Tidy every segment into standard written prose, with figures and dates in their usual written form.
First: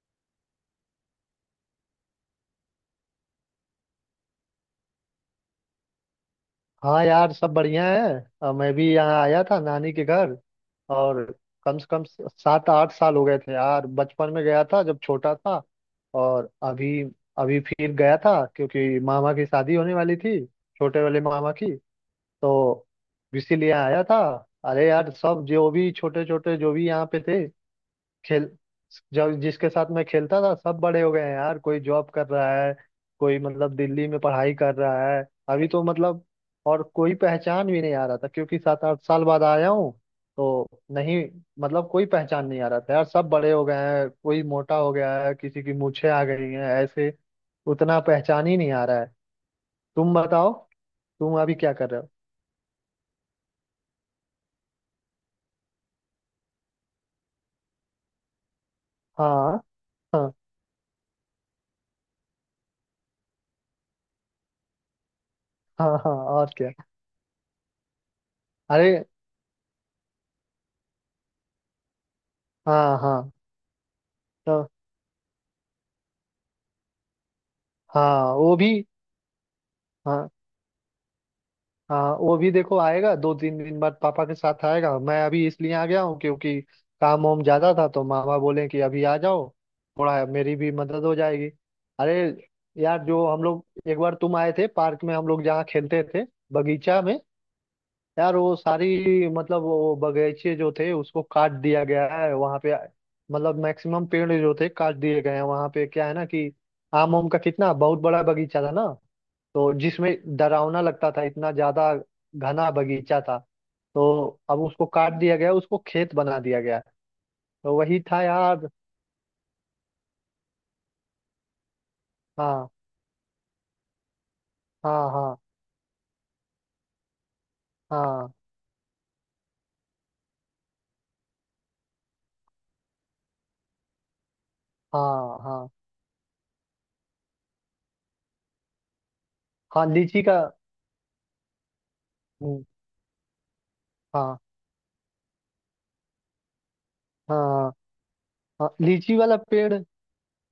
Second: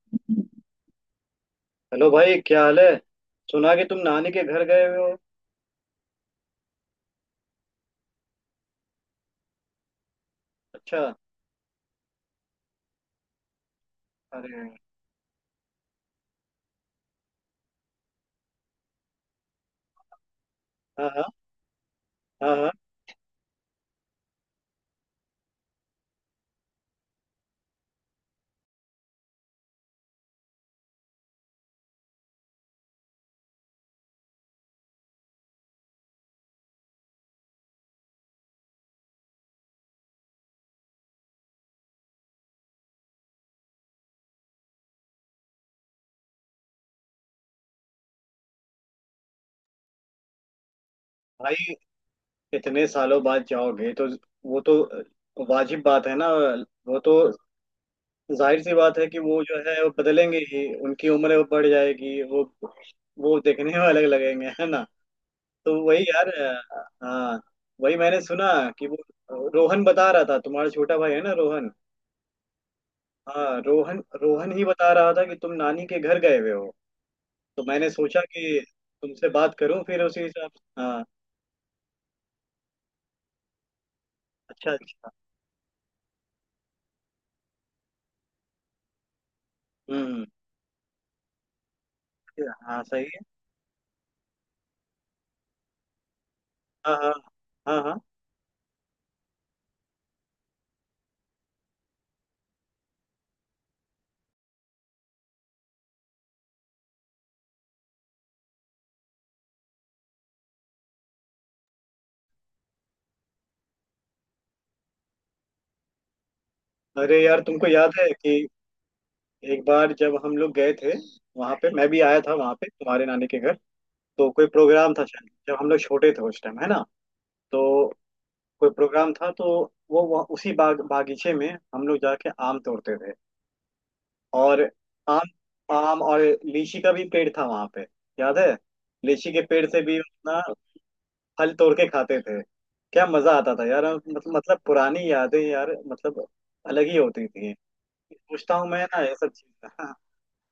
Hello भाई, क्या हाल है। सुना कि तुम नानी के घर गए हुए हो। हाँ यार, सब बढ़िया है। मैं भी यहाँ आया था नानी के घर। अच्छा। और कम से कम सात आठ साल हो गए थे यार, बचपन में अरे। गया था जब छोटा था। और अभी अभी फिर गया था क्योंकि मामा की शादी होने वाली थी, छोटे हाँ वाले हाँ। मामा की। हाँ हाँ। तो इसीलिए आया था। अरे यार, सब जो भी छोटे छोटे जो भी यहाँ पे थे, खेल जब जिसके साथ मैं खेलता था सब बड़े हो गए हैं यार। कोई जॉब कर रहा है, कोई मतलब दिल्ली में पढ़ाई कर रहा है। अभी तो मतलब, और कोई पहचान भी नहीं आ रहा था क्योंकि सात आठ साल बाद आया हूँ तो। नहीं, मतलब कोई पहचान नहीं आ रहा था यार, सब बड़े हो गए हैं, कोई मोटा हो गया है, किसी की मूछें आ गई हैं, ऐसे उतना पहचान ही नहीं आ रहा है। तुम बताओ, तुम अभी भाई, क्या कर रहे हो? इतने सालों बाद जाओगे तो वो तो वाजिब बात है ना। वो तो जाहिर सी बात है कि वो जो हाँ, है वो हाँ। बदलेंगे ही, उनकी उम्र वो बढ़ जाएगी। वो देखने में अलग लगेंगे, है ना। तो हाँ, वही हाँ, यार। और क्या। हाँ, वही मैंने सुना कि वो अरे, रोहन बता रहा था, तुम्हारा छोटा भाई है ना रोहन। हाँ, हाँ, हाँ, रोहन रोहन तो। ही बता रहा था कि तुम नानी के घर गए हुए हो। तो मैंने सोचा हाँ, वो कि भी। तुमसे बात करूं, फिर उसी हाँ, हिसाब से। हाँ। हाँ, वो भी देखो आएगा दो तीन दिन बाद, पापा के साथ अच्छा आएगा। अच्छा। मैं अभी इसलिए आ गया हूँ क्योंकि काम वाम ज्यादा था, तो मामा बोले कि अभी आ जाओ, हम्म। थोड़ा मेरी भी मदद हो जाएगी। अरे हाँ यार, सही है। जो हम लोग एक बार तुम आए थे, पार्क में हम लोग जहाँ खेलते थे, हाँ बगीचा हाँ। में। हाँ हाँ। यार, वो सारी मतलब वो बगीचे जो थे उसको काट दिया गया है वहाँ पे। मतलब मैक्सिमम पेड़ जो थे काट दिए गए हैं वहाँ पे। क्या है ना कि आम, आम का कितना बहुत बड़ा बगीचा था ना, तो जिसमें डरावना लगता था इतना ज्यादा, घना बगीचा था। तो अब उसको काट दिया गया, उसको खेत बना दिया गया। अरे यार, तुमको तो याद वही है था कि यार। एक बार जब हम लोग गए थे, वहां पे मैं भी आया था वहां पे हाँ, तुम्हारे नानी के घर। तो कोई प्रोग्राम था हाँ। शायद, हाँ, जब हम लोग छोटे थे उस टाइम, है ना। तो हाँ। कोई प्रोग्राम था, तो वो वहाँ उसी बागीचे में हम लोग जाके आम तोड़ते थे। और आम, हाँ, हाँ। आम और लीची का भी पेड़ था वहां पे, याद है। लीची के पेड़ से हाँ, भी लीची का। अपना फल तोड़ के खाते थे। हम्म। क्या मजा आता था यार, मतलब हाँ, मतलब पुरानी यादें यार, मतलब अलग ही होती थी। हाँ। पूछता हूँ हाँ, मैं ना ये लीची सब वाला चीज। पेड़,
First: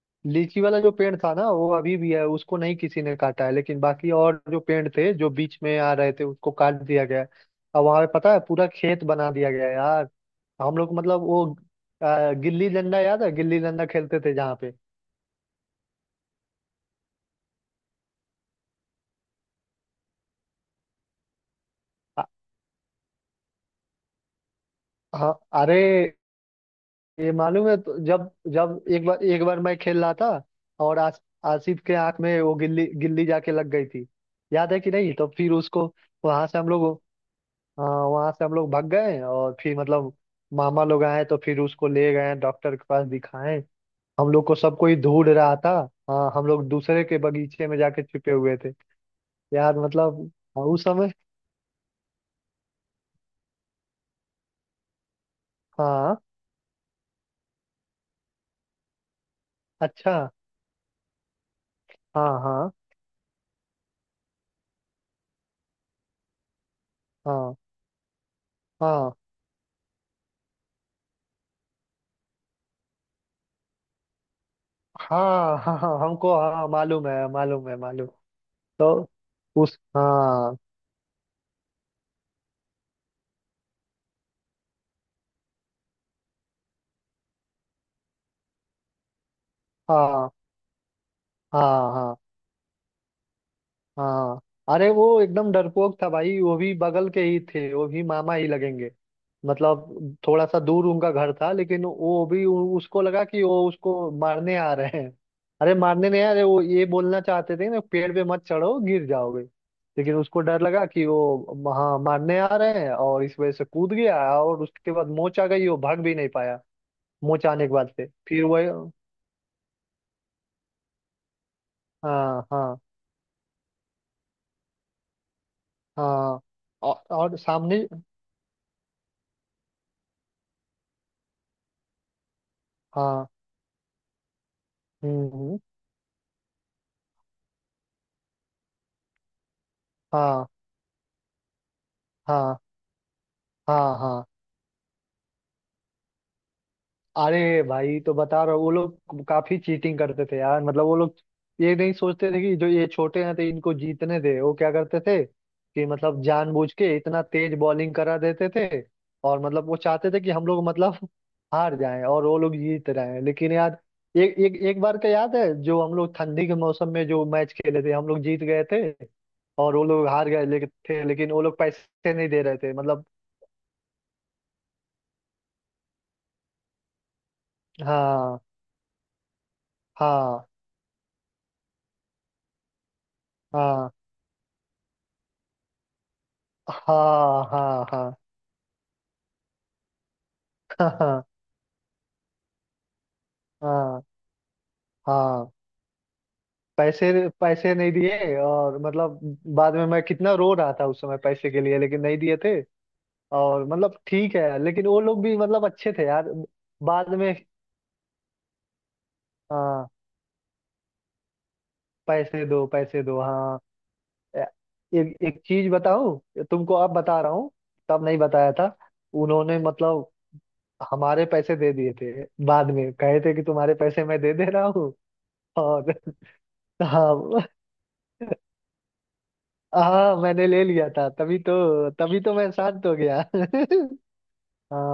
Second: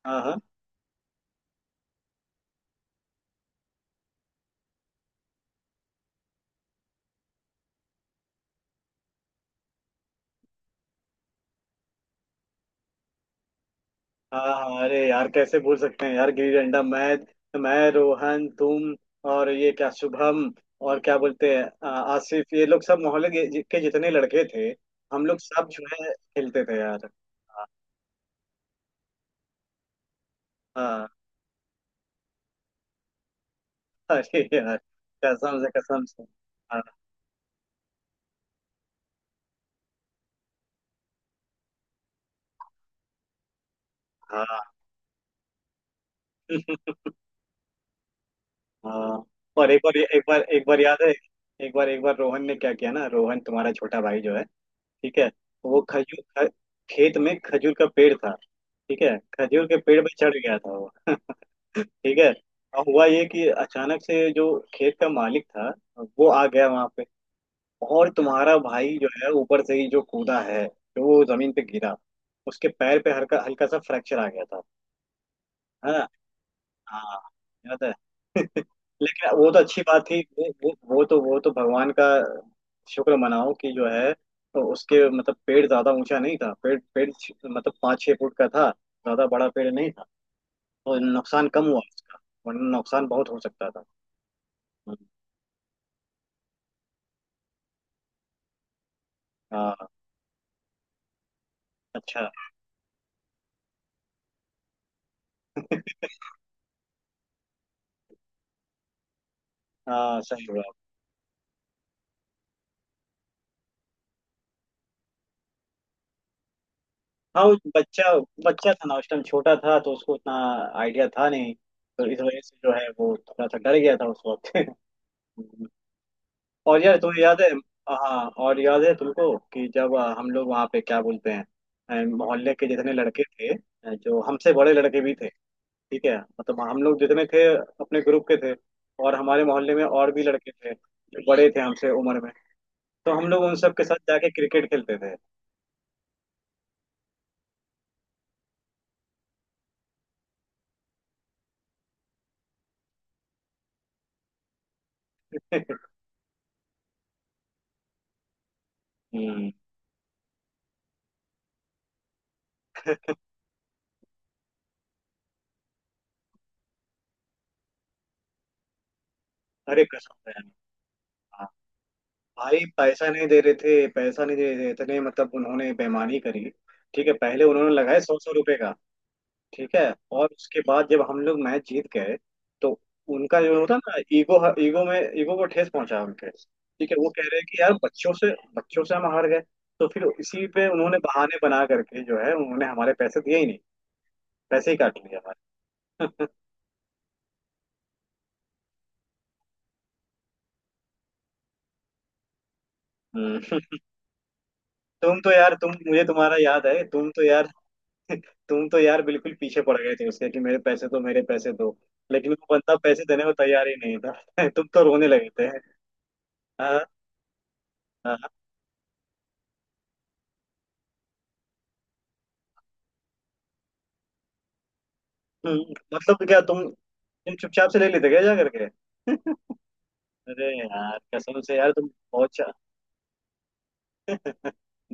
हाँ। हाँ लीची वाला जो पेड़ था ना वो अभी भी है, उसको नहीं किसी ने काटा है, लेकिन बाकी और जो पेड़ थे जो बीच में आ रहे थे उसको काट दिया गया है। अब वहां पे पता है, पूरा खेत बना दिया गया है यार। हम लोग मतलब वो, गिल्ली डंडा याद है? गिल्ली डंडा खेलते थे हाँ। जहाँ पे। हाँ अरे यार कैसे भूल सकते हैं यार गिल्ली डंडा। मैं, रोहन, तुम और ये क्या शुभम, और क्या बोलते हैं अ- आसिफ, ये लोग सब मोहल्ले के जितने लड़के थे, हम हाँ। लोग सब अरे, जो है खेलते थे यार। ये हाँ मालूम है? तो जब जब एक बार मैं खेल रहा था और हाँ। आसिफ के आंख में वो गिल्ली, गिल्ली जाके लग गई थी। अरे याद यार, है कि नहीं? तो फिर कसम से उसको, कसम से। वहां से हम हाँ लोग, हाँ वहां से हम लोग भाग गए और फिर मतलब, मामा लोग आए तो फिर उसको ले गए डॉक्टर के पास दिखाएं। हम लोग को हाँ सब कोई ढूंढ रहा था। हाँ, हम लोग दूसरे के बगीचे में जाके छिपे हुए थे। हाँ। और यार एक बार एक मतलब। बार एक हाँ, बार उस याद है, समय। एक बार रोहन ने क्या किया ना, रोहन तुम्हारा छोटा भाई जो है। ठीक है। वो हाँ। खजूर ख- खेत में खजूर का पेड़ था। ठीक है, खजूर के पेड़ पे अच्छा। चढ़ गया था वो। ठीक हाँ, है। हाँ। और हुआ ये कि अचानक से जो खेत का मालिक था, वो आ गया वहां पे। हाँ, और तुम्हारा भाई जो हाँ। है, ऊपर से ही जो कूदा है, जो वो जमीन पे गिरा, उसके पैर पे हल्का हल्का सा फ्रैक्चर आ गया था, हाँ, हाँ, है हाँ ना। हमको, हाँ मालूम हाँ, है, मालूम है, याद है। मालूम तो लेकिन वो तो उस, अच्छी बात थी, वो हाँ। वो वो तो वो तो भगवान का शुक्र मनाओ कि जो है, तो उसके मतलब पेड़ ज्यादा ऊंचा नहीं था, पेड़ पेड़ छ- मतलब 5-6 फुट का था, ज्यादा बड़ा पेड़ नहीं था। हाँ, तो नुकसान कम हुआ हाँ। हाँ, उसका, वरना नुकसान बहुत हो सकता था। हाँ। अरे हम्म। वो एकदम डरपोक था भाई, वो भी बगल के ही थे, वो भी मामा ही लगेंगे। हाँ। मतलब थोड़ा सा दूर उनका घर था, लेकिन वो अच्छा। भी उसको लगा कि वो उसको मारने आ रहे हैं। अरे मारने नहीं आ रहे, वो ये बोलना चाहते थे ना, पेड़ पे मत चढ़ो गिर जाओगे। लेकिन हाँ उसको सही डर हुआ। लगा कि वो हाँ मारने आ रहे हैं, और इस वजह से कूद गया। और उसके बाद मोच आ गई, वो भाग भी नहीं पाया। हाँ मोच वो आने के बाद से बच्चा फिर वही। बच्चा था ना, उस टाइम छोटा था, तो उसको उतना आइडिया था नहीं, तो इस वजह हाँ, से जो हाँ, है वो थोड़ा सा डर गया था उस वक्त। हाँ। और यार, और, तुम्हें और याद है। सामने। हाँ, और याद है तुमको कि जब हम लोग वहाँ पे क्या बोलते हैं, मोहल्ले के जितने लड़के हाँ। थे, जो हमसे बड़े लड़के भी हम्म, थे। हम्म। ठीक है, मतलब हम लोग जितने थे अपने ग्रुप के थे, और हमारे मोहल्ले में और भी हाँ, लड़के थे जो बड़े थे हमसे उम्र में। हाँ। तो हम लोग उन सब के हाँ, साथ हाँ। जाके क्रिकेट खेलते थे। अरे भाई तो बता रहा हूँ, वो लोग काफी चीटिंग करते थे यार। मतलब वो लोग ये नहीं सोचते थे कि जो ये छोटे हैं तो इनको जीतने दे। वो क्या करते थे कि मतलब जानबूझ के इतना तेज बॉलिंग करा देते थे। और हम्म। मतलब वो चाहते थे कि हम लोग मतलब हार जाएं और वो लोग जीत रहे हैं, लेकिन यार एक एक एक बार का याद है, जो हम लोग ठंडी के मौसम में जो मैच खेले थे, हम लोग जीत गए थे और अरे वो लोग कसम हार है। गए थे, लेकिन वो हाँ लोग पैसे नहीं दे रहे भाई, थे मतलब। पैसा नहीं दे रहे थे, पैसा नहीं दे रहे थे, इतने, मतलब उन्होंने बेईमानी करी। ठीक है, पहले उन्होंने लगाए सौ सौ हाँ, रुपए का। ठीक है, और हाँ। उसके बाद जब हम लोग मैच जीत गए, तो उनका जो होता हाँ, ना ईगो, ईगो में ईगो को ठेस पहुंचा उनके। ठीक है, वो कह रहे हाँ। हैं कि यार हाँ, हाँ। बच्चों से, बच्चों से हम हार गए। तो फिर इसी पे उन्होंने हाँ, बहाने बना करके जो है उन्होंने हमारे पैसे दिए ही नहीं, हाँ। पैसे ही काट लिए हाँ। हमारे। पैसे, पैसे नहीं दिए और मतलब बाद में मैं कितना रो रहा था, उस समय पैसे के लिए, लेकिन नहीं दिए थे। हम्म। और मतलब ठीक है, लेकिन वो तुम लोग तो भी यार, मतलब तुम अच्छे मुझे, थे यार, तुम्हारा याद है, बाद तुम तो में। यार। तुम तो यार बिल्कुल पीछे पड़ हाँ, गए थे उसके कि मेरे पैसे दो, मेरे पैसे दो। लेकिन पैसे वो दो, बंदा पैसे पैसे दो देने को हाँ। तैयार ही नहीं ए- था। तुम तो रोने एक लगे एक थे। चीज बताऊं तुमको, हाँ अब बता रहा हूँ, तब नहीं हाँ। बताया था। उन्होंने मतलब हमारे पैसे दे दिए थे। बाद में कहे थे कि तुम्हारे पैसे मैं दे दे रहा हूँ। और मतलब क्या तुम तुम हाँ। चुपचाप से ले लेते क्या जा करके। हाँ, मैंने अरे ले लिया यार, था, तभी कसम से यार, तुम तो, तभी बहुत तो मैं चा- शांत हो गया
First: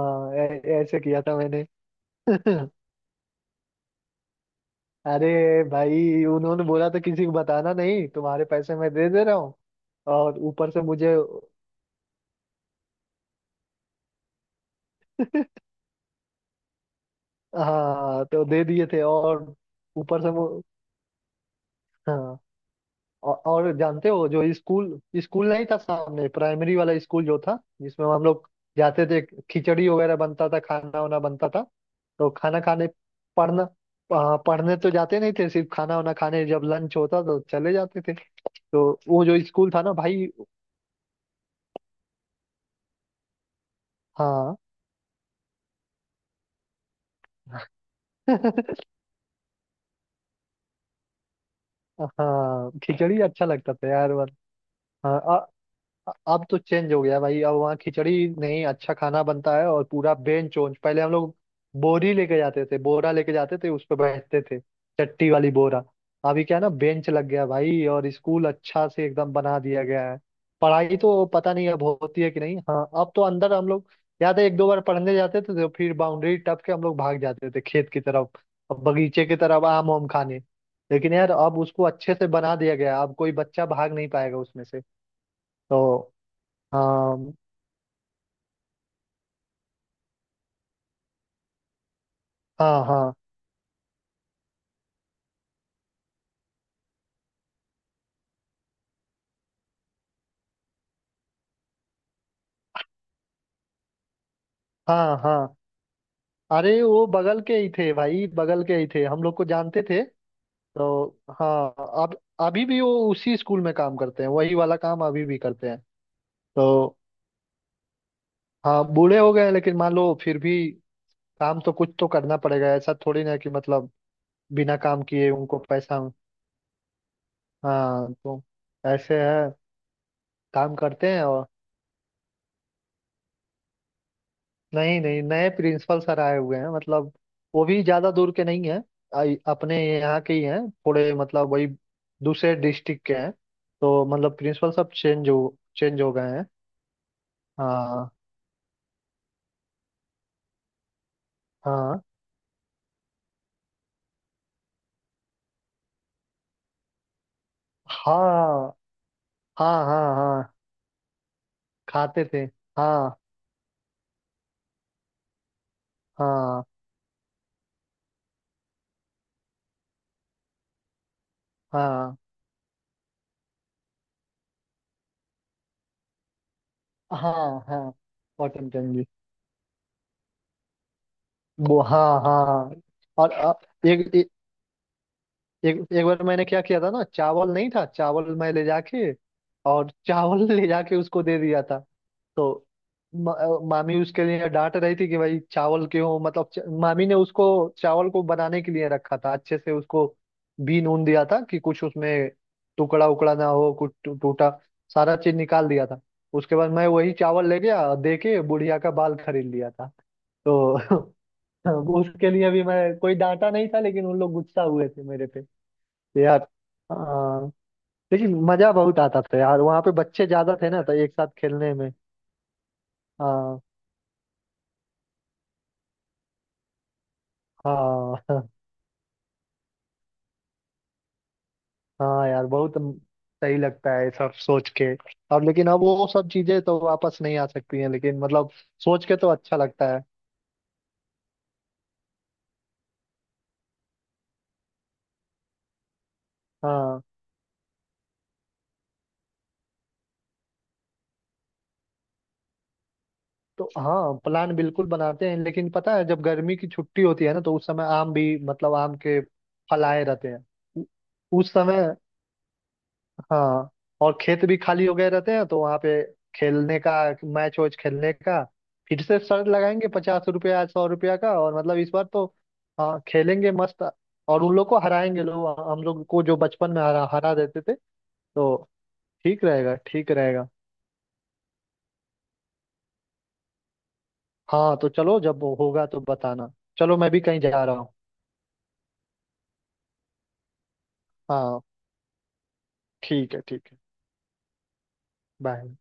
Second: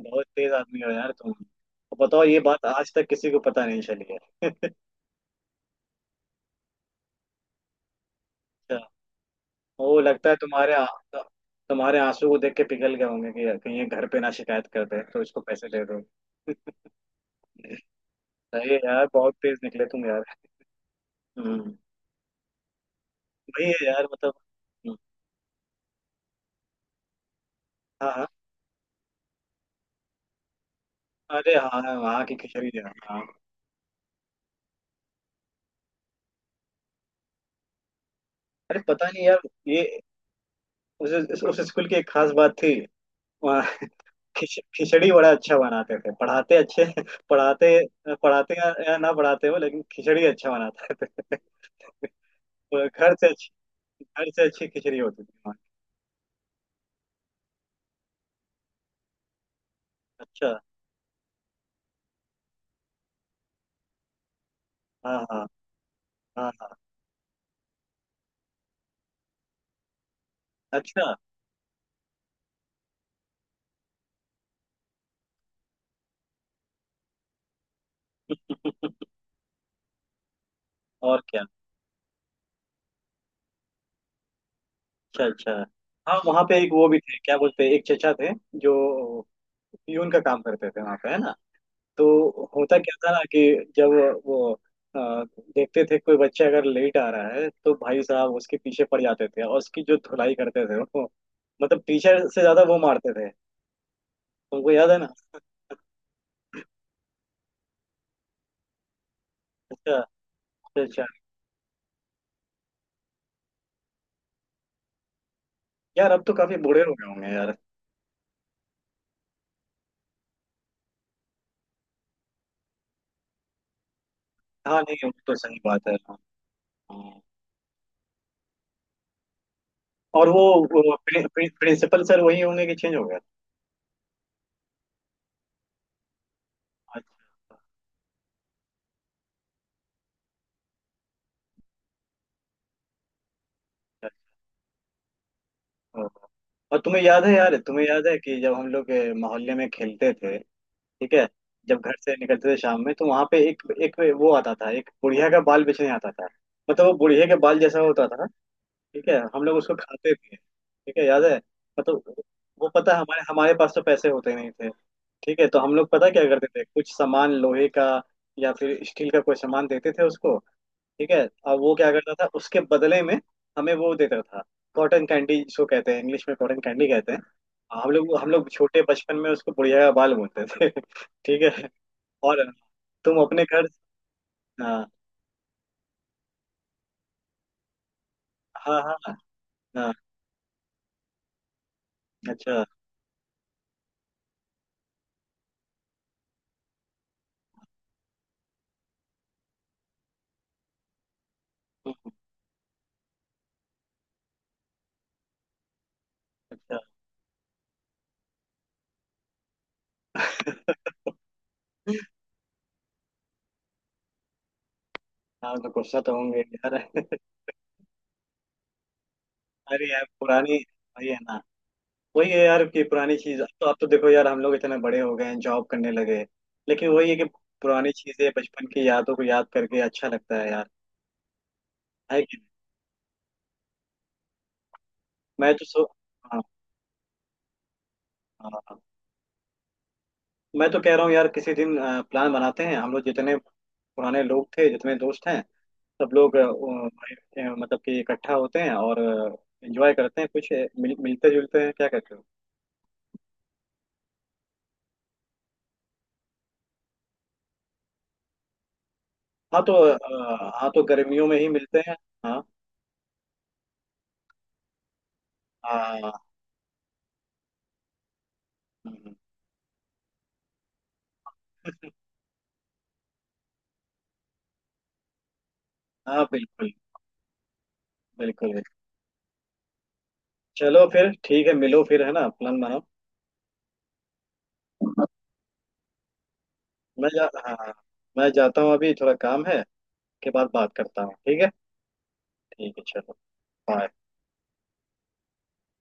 बहुत तेज आदमी हो ऐसे यार। किया तुम था मैंने। तो बताओ, ये बात आज तक किसी को पता नहीं चली है। अरे भाई, उन्होंने बोला था किसी को बताना नहीं, तुम्हारे पैसे अच्छा, मैं दे दे रहा हूँ। वो लगता है और ऊपर से मुझे तुम्हारे आंसू को देख के पिघल गए होंगे कि यार कहीं ये घर पे ना शिकायत कर दे, तो इसको पैसे दे दो। हाँ, तो दे सही है दिए थे यार, बहुत और तेज निकले तुम यार। ऊपर से वो। हम्म। हाँ। वही और है यार, जानते हो मतलब। जो हम्म। स्कूल स्कूल नहीं था सामने, प्राइमरी वाला स्कूल जो था जिसमें हाँ हम हाँ। लोग जाते थे, खिचड़ी वगैरह बनता था, खाना वाना बनता अरे था। हाँ हाँ, वहाँ तो की खाना खिचड़ी खाने, यार। हाँ। पढ़ना, पढ़ने तो जाते नहीं थे, सिर्फ खाना वाना खाने जब लंच होता तो चले जाते थे। अरे तो पता वो नहीं जो यार, स्कूल ये था ना भाई। उस स्कूल की एक खास बात थी, वहाँ हाँ। खिचड़ी बड़ा अच्छा बनाते थे। पढ़ाते अच्छे, पढ़ाते पढ़ाते या, या ना पढ़ाते हो, लेकिन खिचड़ी अच्छा बनाते थे। हाँ, तो घर खिचड़ी से अच्छा अच्छी, लगता था यार। घर से अच्छी खिचड़ी हाँ, होती थी वहाँ की। अब तो चेंज हो गया भाई, अब वहाँ खिचड़ी नहीं, अच्छा खाना बनता है। और पूरा अच्छा। बेंच वोंच, पहले हम लोग बोरी लेके जाते थे, बोरा लेके जाते थे, उस पर बैठते थे, हाँ चट्टी हाँ। वाली बोरा। अभी हाँ क्या है ना, हाँ। बेंच लग गया भाई, और स्कूल अच्छा से एकदम बना दिया गया है। पढ़ाई अच्छा। तो पता नहीं अब होती है कि नहीं। हाँ, अब तो अंदर हम लोग, याद है, एक दो बार पढ़ने जाते थे, तो फिर बाउंड्री टप के हम लोग भाग जाते थे खेत की तरफ और बगीचे की तरफ आम वाम खाने। लेकिन और यार क्या। अब उसको अच्छे से बना दिया गया है, अब कोई बच्चा भाग नहीं पाएगा उसमें से, अच्छा अच्छा। तो। हाँ वहाँ पे एक वो भी थे, हाँ, क्या बोलते हैं, एक चचा थे जो पियून का काम करते थे वहाँ पे, है ना। तो होता हाँ। क्या था हाँ, ना कि जब वो अ, देखते थे कोई बच्चा अगर लेट आ रहा है, तो भाई साहब उसके पीछे पड़ जाते थे और उसकी जो धुलाई करते थे वो, मतलब पीछे से ज्यादा वो मारते थे। तुमको याद है ना। हाँ। हाँ। अरे वो बगल के ही थे भाई, बगल के ही थे, हम लोग को जानते अच्छा थे। अच्छा तो अच्छा। हाँ, अब, अभी भी वो उसी स्कूल में काम करते हैं, वही वाला काम अभी भी करते हैं। यार अब तो काफी बूढ़े हो तो गए होंगे यार। हाँ, बूढ़े हो गए हैं, लेकिन मान लो फिर भी काम तो कुछ तो करना पड़ेगा, ऐसा थोड़ी ना कि मतलब बिना हाँ नहीं काम वो किए तो उनको सही बात है, पैसा। हाँ। हाँ। हाँ, तो ऐसे है, और काम वो करते हैं प्रि, और। प्रि, प्रिंसिपल सर वही होंगे कि चेंज हो गए। नहीं, नहीं, नए प्रिंसिपल सर आए हुए हैं। मतलब अच्छा वो भी ज्यादा दूर के नहीं हैं, अपने यहाँ के ही हैं, थोड़े मतलब वही दूसरे डिस्ट्रिक्ट के हैं। तो मतलब प्रिंसिपल सब चेंज हो अच्छा। गए हैं। और तुम्हें याद है यार, तुम्हें याद हाँ, है कि जब हम लोग मोहल्ले में खेलते थे, ठीक है, जब घर हाँ। से निकलते थे शाम में तो वहां पे एक एक वो आता था, एक बुढ़िया का बाल बेचने आता था। मतलब वो बुढ़िया के बाल जैसा होता था। हाँ, ठीक है, हम लोग उसको हाँ। खाते हाँ, थे। हाँ। ठीक है, याद है। मतलब खाते थे। वो पता है, हाँ, हमारे हमारे पास तो पैसे होते नहीं थे। ठीक है, तो हम लोग पता क्या करते हाँ। थे, कुछ सामान लोहे का या फिर स्टील का कोई सामान देते थे उसको। ठीक है, और वो क्या करता हाँ, था उसके बदले में हमें वो देता था, कॉटन कैंडी, जिसको कहते हैं इंग्लिश में कॉटन कैंडी कहते हैं। हाँ। हम हाँ, लोग हम लोग कॉटन छोटे कैंडी। बचपन में उसको बुढ़िया का बाल बोलते थे। ठीक है। वो हाँ, और हाँ, हाँ। तुम और अपने घर। एक हाँ एक एक बार मैंने क्या किया था ना, चावल नहीं था, चावल मैं ले हाँ। जाके, हाँ और हाँ। चावल ले जाके उसको दे दिया था। अच्छा तो मामी उसके लिए डांट रही थी कि भाई चावल क्यों, मतलब मामी ने उसको चावल को बनाने के लिए रखा था, अच्छे से उसको बीन ऊन दिया था कि कुछ उसमें टुकड़ा उकड़ा ना हो, कुछ टूटा, सारा चीज निकाल दिया था। उसके बाद अच्छा। मैं वही चावल ले गया, दे के बुढ़िया का बाल खरीद लिया था। तो उसके लिए भी मैं कोई डांटा नहीं था, लेकिन उन लोग गुस्सा हुए थे मेरे। हाँ तो गुस्सा तो होंगे यार। यार। हाँ। लेकिन मजा बहुत आता था यार, वहाँ अरे पे यार बच्चे पुरानी, ज्यादा थे ना, तो वही एक है साथ ना, खेलने में। वही है यार कि पुरानी चीज, अब हाँ। तो अब तो देखो यार हम लोग इतने बड़े हो गए हैं जॉब करने लगे, लेकिन वही है कि पुरानी हाँ। चीजें, बचपन की यादों को याद करके अच्छा लगता है यार। है हाँ कि, यार, बहुत सही लगता है ये सब सोच के। अब मैं तो लेकिन, अब सो वो सब हाँ चीजें तो वापस नहीं आ सकती हैं, लेकिन हाँ मतलब हाँ। सोच के तो अच्छा लगता है। मैं तो कह रहा हूँ यार किसी दिन प्लान बनाते हैं, हम लोग जितने पुराने लोग थे, जितने दोस्त हैं, सब लोग वो, हाँ, भाई, मतलब कि इकट्ठा होते हैं और एंजॉय करते हैं कुछ मिलते जुलते हैं, क्या कहते हो। तो हाँ, प्लान बिल्कुल बनाते हैं। लेकिन पता है, जब गर्मी की छुट्टी होती है ना, तो उस समय आम भी मतलब आम के फल आए रहते हैं, हाँ तो उ- गर्मियों में ही उस मिलते समय। हैं। हाँ हाँ। और खेत भी खाली हो गए रहते हैं, तो वहां पे हाँ। खेलने का, मैच वैच खेलने का। फिर हम्म। से शर्त लगाएंगे, 50 रुपया 100 रुपया का, और मतलब इस बार तो हाँ खेलेंगे मस्त, और उन लोग को हराएंगे, लोग हम लोग को हाँ जो बचपन बिल्कुल में हरा हरा देते थे। बिल्कुल। तो ठीक रहेगा, ठीक रहेगा। चलो फिर ठीक है, मिलो फिर है ना प्लान बनाओ। हाँ, तो चलो, जब वो होगा तो बताना। चलो मैं मैं भी जा कहीं जा हाँ। रहा हूँ। मैं जाता हूँ अभी थोड़ा काम है, के बाद बात करता हूँ ठीक है। हाँ, ठीक है चलो। ठीक है, ठीक है। बाय। बाय।